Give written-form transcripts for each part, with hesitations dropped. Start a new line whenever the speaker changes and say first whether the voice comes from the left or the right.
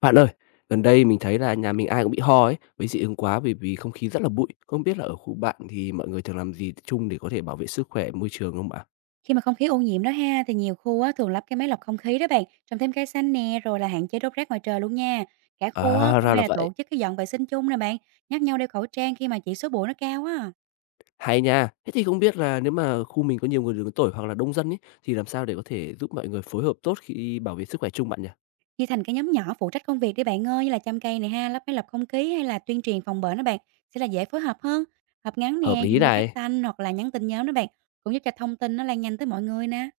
left: Bạn ơi, gần đây mình thấy là nhà mình ai cũng bị ho ấy, với dị ứng quá vì vì không khí rất là bụi. Không biết là ở khu bạn thì mọi người thường làm gì chung để có thể bảo vệ sức khỏe môi trường không ạ?
right: Khi mà không khí ô nhiễm đó ha thì nhiều khu á, thường lắp cái máy lọc không khí đó bạn, trồng thêm cây xanh nè, rồi là hạn chế đốt rác ngoài trời luôn nha. Cả khu á,
left: À,
right: cũng
left: ra là
right: hay là
left: vậy.
right: tổ chức cái dọn vệ sinh chung nè bạn, nhắc nhau đeo khẩu trang khi mà chỉ số bụi nó cao á.
left: Hay nha. Thế thì không biết là nếu mà khu mình có nhiều người lớn tuổi hoặc là đông dân ấy thì làm sao để có thể giúp mọi người phối hợp tốt khi bảo vệ sức khỏe chung bạn nhỉ?
right: Chia thành cái nhóm nhỏ phụ trách công việc đi bạn ơi, như là chăm cây này ha, lắp máy lọc không khí hay là tuyên truyền phòng bệnh đó bạn, sẽ là dễ phối hợp hơn. Họp ngắn
left: Hợp
right: nè,
left: lý
right: dùng loa phát
left: này.
right: thanh hoặc là nhắn tin nhóm đó bạn, cũng giúp cho thông tin nó lan nhanh tới mọi người nè.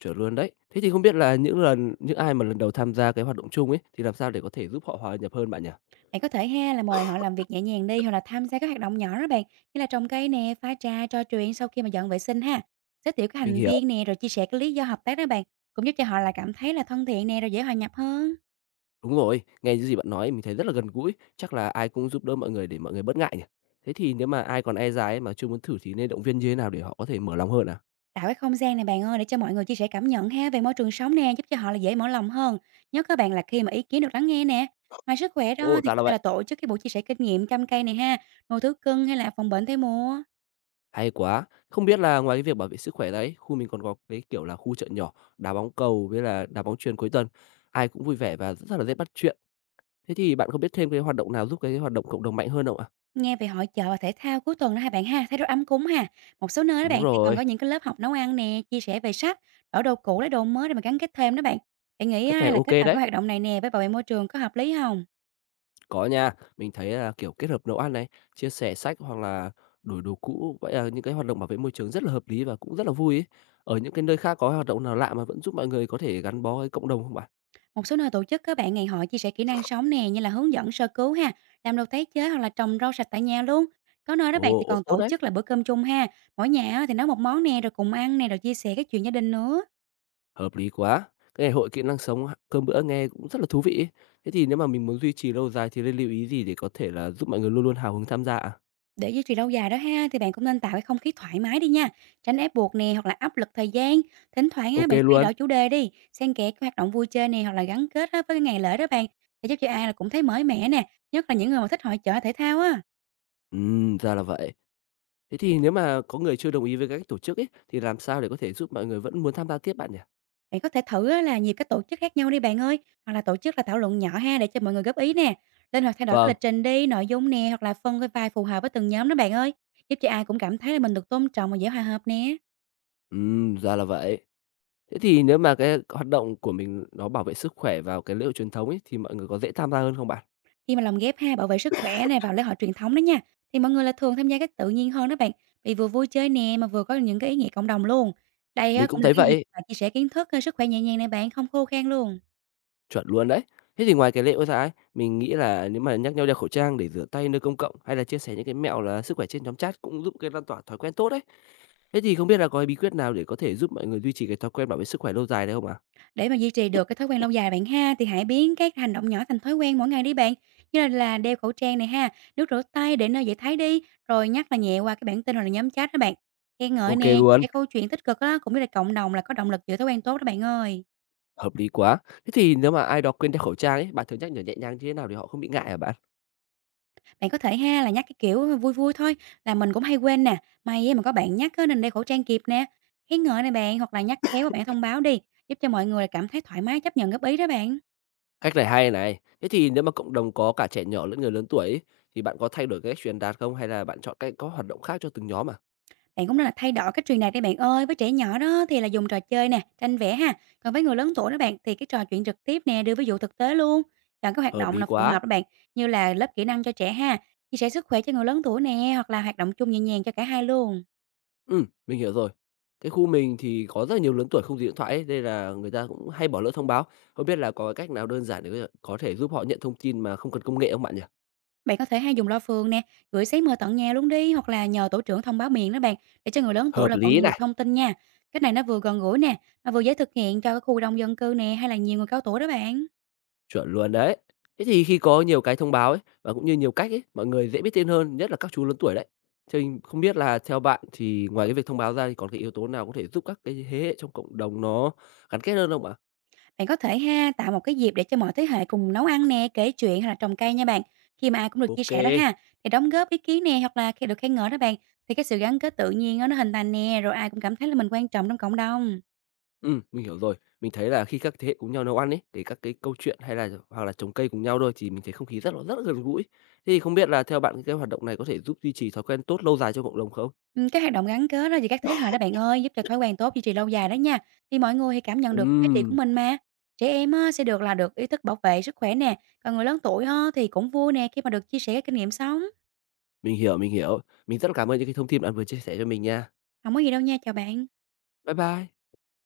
left: Chuẩn luôn đấy. Thế thì không biết là những ai mà lần đầu tham gia cái hoạt động chung ấy thì làm sao để có thể giúp họ hòa nhập hơn bạn nhỉ?
right: Bạn có thể ha là mời họ làm việc nhẹ nhàng đi hoặc là tham gia các hoạt động nhỏ đó bạn, như là trồng cây nè, pha trà, trò chuyện sau khi mà dọn vệ sinh ha. Giới thiệu các
left: Mình
right: thành
left: hiểu.
right: viên nè rồi chia sẻ cái lý do hợp tác đó bạn, cũng giúp cho họ là cảm thấy là thân thiện nè rồi dễ hòa nhập hơn.
left: Đúng rồi, nghe những gì bạn nói mình thấy rất là gần gũi, chắc là ai cũng giúp đỡ mọi người để mọi người bớt ngại nhỉ? Thế thì nếu mà ai còn e dè ấy mà chưa muốn thử thì nên động viên như thế nào để họ có thể mở lòng hơn à?
right: Tạo cái không gian này bạn ơi để cho mọi người chia sẻ cảm nhận ha về môi trường sống nè, giúp cho họ là dễ mở lòng hơn. Nhớ các bạn là khi mà ý kiến được lắng nghe nè. Ngoài sức khỏe
left: Ồ,
right: đó thì
left: ra
right: có
left: là
right: thể
left: vậy.
right: là tổ chức cái buổi chia sẻ kinh nghiệm chăm cây này ha, nuôi thú cưng hay là phòng bệnh theo mùa.
left: Hay quá. Không biết là ngoài cái việc bảo vệ sức khỏe đấy, khu mình còn có cái kiểu là khu chợ nhỏ, đá bóng cầu với là đá bóng chuyền cuối tuần, ai cũng vui vẻ và rất là dễ bắt chuyện. Thế thì bạn có biết thêm cái hoạt động nào giúp cái hoạt động cộng đồng mạnh hơn không ạ?
right: Nghe về hội chợ và thể thao cuối tuần đó hai bạn ha, thấy rất ấm cúng ha. Một số nơi đó
left: Đúng
right: bạn thì còn
left: rồi,
right: có những cái lớp học nấu ăn nè, chia sẻ về sách, đổi đồ cũ lấy đồ mới để mà gắn kết thêm đó bạn. Bạn nghĩ
left: cách này
right: á, là
left: ok
right: kết hợp
left: đấy.
right: cái hoạt động này nè với bảo vệ môi trường có hợp lý không?
left: Có nha, mình thấy là, kiểu, kết hợp nấu ăn này, chia sẻ sách hoặc là đổi đồ cũ, vậy là những cái hoạt động bảo vệ môi trường rất là hợp lý và cũng rất là vui ấy. Ở những cái nơi khác có hoạt động nào lạ mà vẫn giúp mọi người có thể gắn bó với cộng đồng không bạn?
right: Một số nơi tổ chức các bạn ngày hội chia sẻ kỹ năng sống nè như là hướng dẫn sơ cứu ha, làm đồ tái chế hoặc là trồng rau sạch tại nhà luôn. Có nơi đó bạn
left: Ồ,
right: thì
left: ồ,
right: còn
left: tốt
right: tổ
left: đấy,
right: chức là bữa cơm chung ha, mỗi nhà á thì nấu một món nè rồi cùng ăn nè rồi chia sẻ các chuyện gia đình nữa.
left: hợp lý quá. Cái ngày hội kỹ năng sống h cơm bữa nghe cũng rất là thú vị ấy. Thế thì nếu mà mình muốn duy trì lâu dài thì nên lưu ý gì để có thể là giúp mọi người luôn luôn hào hứng tham gia à?
right: Để duy trì lâu dài đó ha, thì bạn cũng nên tạo cái không khí thoải mái đi nha, tránh ép buộc nè hoặc là áp lực thời gian. Thỉnh thoảng
left: Ô
right: á, bạn thay
left: luôn.
right: đổi chủ đề đi, xen kẽ cái hoạt động vui chơi nè hoặc là gắn kết á, với cái ngày lễ đó bạn, để giúp cho ai là cũng thấy mới mẻ nè, nhất là những người mà thích hội chợ thể thao á.
left: Ra là vậy. Thế thì nếu mà có người chưa đồng ý với cách tổ chức ấy, thì làm sao để có thể giúp mọi người vẫn muốn tham gia tiếp bạn nhỉ?
right: Bạn có thể thử á, là nhiều cái tổ chức khác nhau đi bạn ơi, hoặc là tổ chức là thảo luận nhỏ ha để cho mọi người góp ý nè. Lên hoặc thay đổi cái
left: Vâng.
right: lịch trình đi, nội dung nè hoặc là phân cái vai phù hợp với từng nhóm đó bạn ơi, giúp cho ai cũng cảm thấy là mình được tôn trọng và dễ hòa hợp nè.
left: Ra là vậy. Thế thì nếu mà cái hoạt động của mình nó bảo vệ sức khỏe vào cái lễ hội truyền thống ấy, thì mọi người có dễ tham gia hơn không bạn?
right: Khi mà lồng ghép ha, bảo vệ sức khỏe này vào lễ hội truyền thống đó nha, thì mọi người là thường tham gia cách tự nhiên hơn đó bạn, vì vừa vui chơi nè mà vừa có những cái ý nghĩa cộng đồng luôn. Đây
left: Mình
right: á,
left: cũng
right: cũng là
left: thấy
right: cái
left: vậy
right: dịp
left: ấy,
right: mà chia sẻ kiến thức sức khỏe nhẹ nhàng này bạn, không khô khan luôn.
left: chuẩn luôn đấy. Thế thì ngoài cái lễ hội ra ấy, mình nghĩ là nếu mà nhắc nhau đeo khẩu trang để rửa tay nơi công cộng hay là chia sẻ những cái mẹo là sức khỏe trên nhóm chat cũng giúp cái lan tỏa thói quen tốt đấy. Thế thì không biết là có bí quyết nào để có thể giúp mọi người duy trì cái thói quen bảo vệ sức khỏe lâu dài đấy không ạ?
right: Để mà duy trì được cái thói quen lâu dài bạn ha, thì hãy biến các hành động nhỏ thành thói quen mỗi ngày đi bạn. Như là đeo khẩu trang này ha, nước rửa tay để nơi dễ thấy đi, rồi nhắc là nhẹ qua cái bản tin hoặc là nhóm chat đó bạn. Khen ngợi
left: OK
right: nè, chia
left: luôn,
right: sẻ câu chuyện tích cực á, cũng như là cộng đồng là có động lực giữ thói quen tốt đó bạn ơi.
left: hợp lý quá. Thế thì nếu mà ai đó quên đeo khẩu trang ấy, bạn thường nhắc nhở nhẹ nhàng như thế nào để họ không bị ngại hả bạn?
right: Bạn có thể ha là nhắc cái kiểu vui vui thôi, là mình cũng hay quên nè, "May á mà có bạn nhắc á nên đeo khẩu trang kịp nè." Khen ngợi này bạn, hoặc là nhắc khéo và bạn thông báo đi, giúp cho mọi người là cảm thấy thoải mái chấp nhận góp ý đó bạn.
left: Cách này hay này. Thế thì nếu mà cộng đồng có cả trẻ nhỏ lẫn người lớn tuổi ấy, thì bạn có thay đổi cái cách truyền đạt không? Hay là bạn chọn cách có hoạt động khác cho từng nhóm à?
right: Bạn cũng nên là thay đổi cách truyền đạt đi bạn ơi, với trẻ nhỏ đó thì là dùng trò chơi nè, tranh vẽ ha, còn với người lớn tuổi đó bạn thì cái trò chuyện trực tiếp nè, đưa ví dụ thực tế luôn. Chọn cái hoạt
left: Hợp
right: động
left: lý
right: là phù
left: quá.
right: hợp đó bạn, như là lớp kỹ năng cho trẻ ha, chia sẻ sức khỏe cho người lớn tuổi nè, hoặc là hoạt động chung nhẹ nhàng cho cả hai luôn.
left: Mình hiểu rồi. Cái khu mình thì có rất là nhiều lớn tuổi không dùng điện thoại ấy, nên là người ta cũng hay bỏ lỡ thông báo. Không biết là có cái cách nào đơn giản để có thể giúp họ nhận thông tin mà không cần công nghệ không bạn nhỉ?
right: Bạn có thể hay dùng loa phường nè, gửi giấy mời tận nhà luôn đi hoặc là nhờ tổ trưởng thông báo miệng đó bạn để cho người lớn tuổi
left: Hợp
right: là vẫn
left: lý
right: nhận được
left: này.
right: thông tin nha. Cách này nó vừa gần gũi nè, mà vừa dễ thực hiện cho cái khu đông dân cư nè hay là nhiều người cao tuổi đó bạn.
left: Chuẩn luôn đấy. Thế thì khi có nhiều cái thông báo ấy, và cũng như nhiều cách ấy, mọi người dễ biết tin hơn, nhất là các chú lớn tuổi đấy. Thế thì không biết là theo bạn thì ngoài cái việc thông báo ra thì còn cái yếu tố nào có thể giúp các cái thế hệ trong cộng đồng nó gắn kết hơn không ạ?
right: Bạn có thể ha tạo một cái dịp để cho mọi thế hệ cùng nấu ăn nè, kể chuyện hay là trồng cây nha bạn. Khi mà ai cũng được
left: Ok,
right: chia sẻ đó
left: kê,
right: ha, thì đóng góp ý kiến nè hoặc là khi được khen ngợi đó bạn thì cái sự gắn kết tự nhiên á, nó hình thành nè rồi ai cũng cảm thấy là mình quan trọng trong cộng đồng.
left: mình hiểu rồi. Mình thấy là khi các thế hệ cùng nhau nấu ăn ấy, thì các cái câu chuyện hay là hoặc là trồng cây cùng nhau thôi thì mình thấy không khí rất là gần gũi. Thế thì không biết là theo bạn cái hoạt động này có thể giúp duy trì thói quen tốt lâu dài cho cộng đồng không?
right: Cái hoạt động gắn kết đó giữa các thế hệ đó bạn ơi, giúp cho thói quen tốt duy trì lâu dài đó nha. Thì mọi người thì cảm nhận được cái giá trị của
left: Ừm,
right: mình mà. Trẻ em á, sẽ được là được ý thức bảo vệ sức khỏe nè, còn người lớn tuổi á, thì cũng vui nè khi mà được chia sẻ cái kinh nghiệm sống.
left: mình hiểu, mình hiểu. Mình rất là cảm ơn những cái thông tin bạn vừa chia sẻ cho mình nha.
right: Không có gì đâu nha, chào bạn.
left: Bye bye.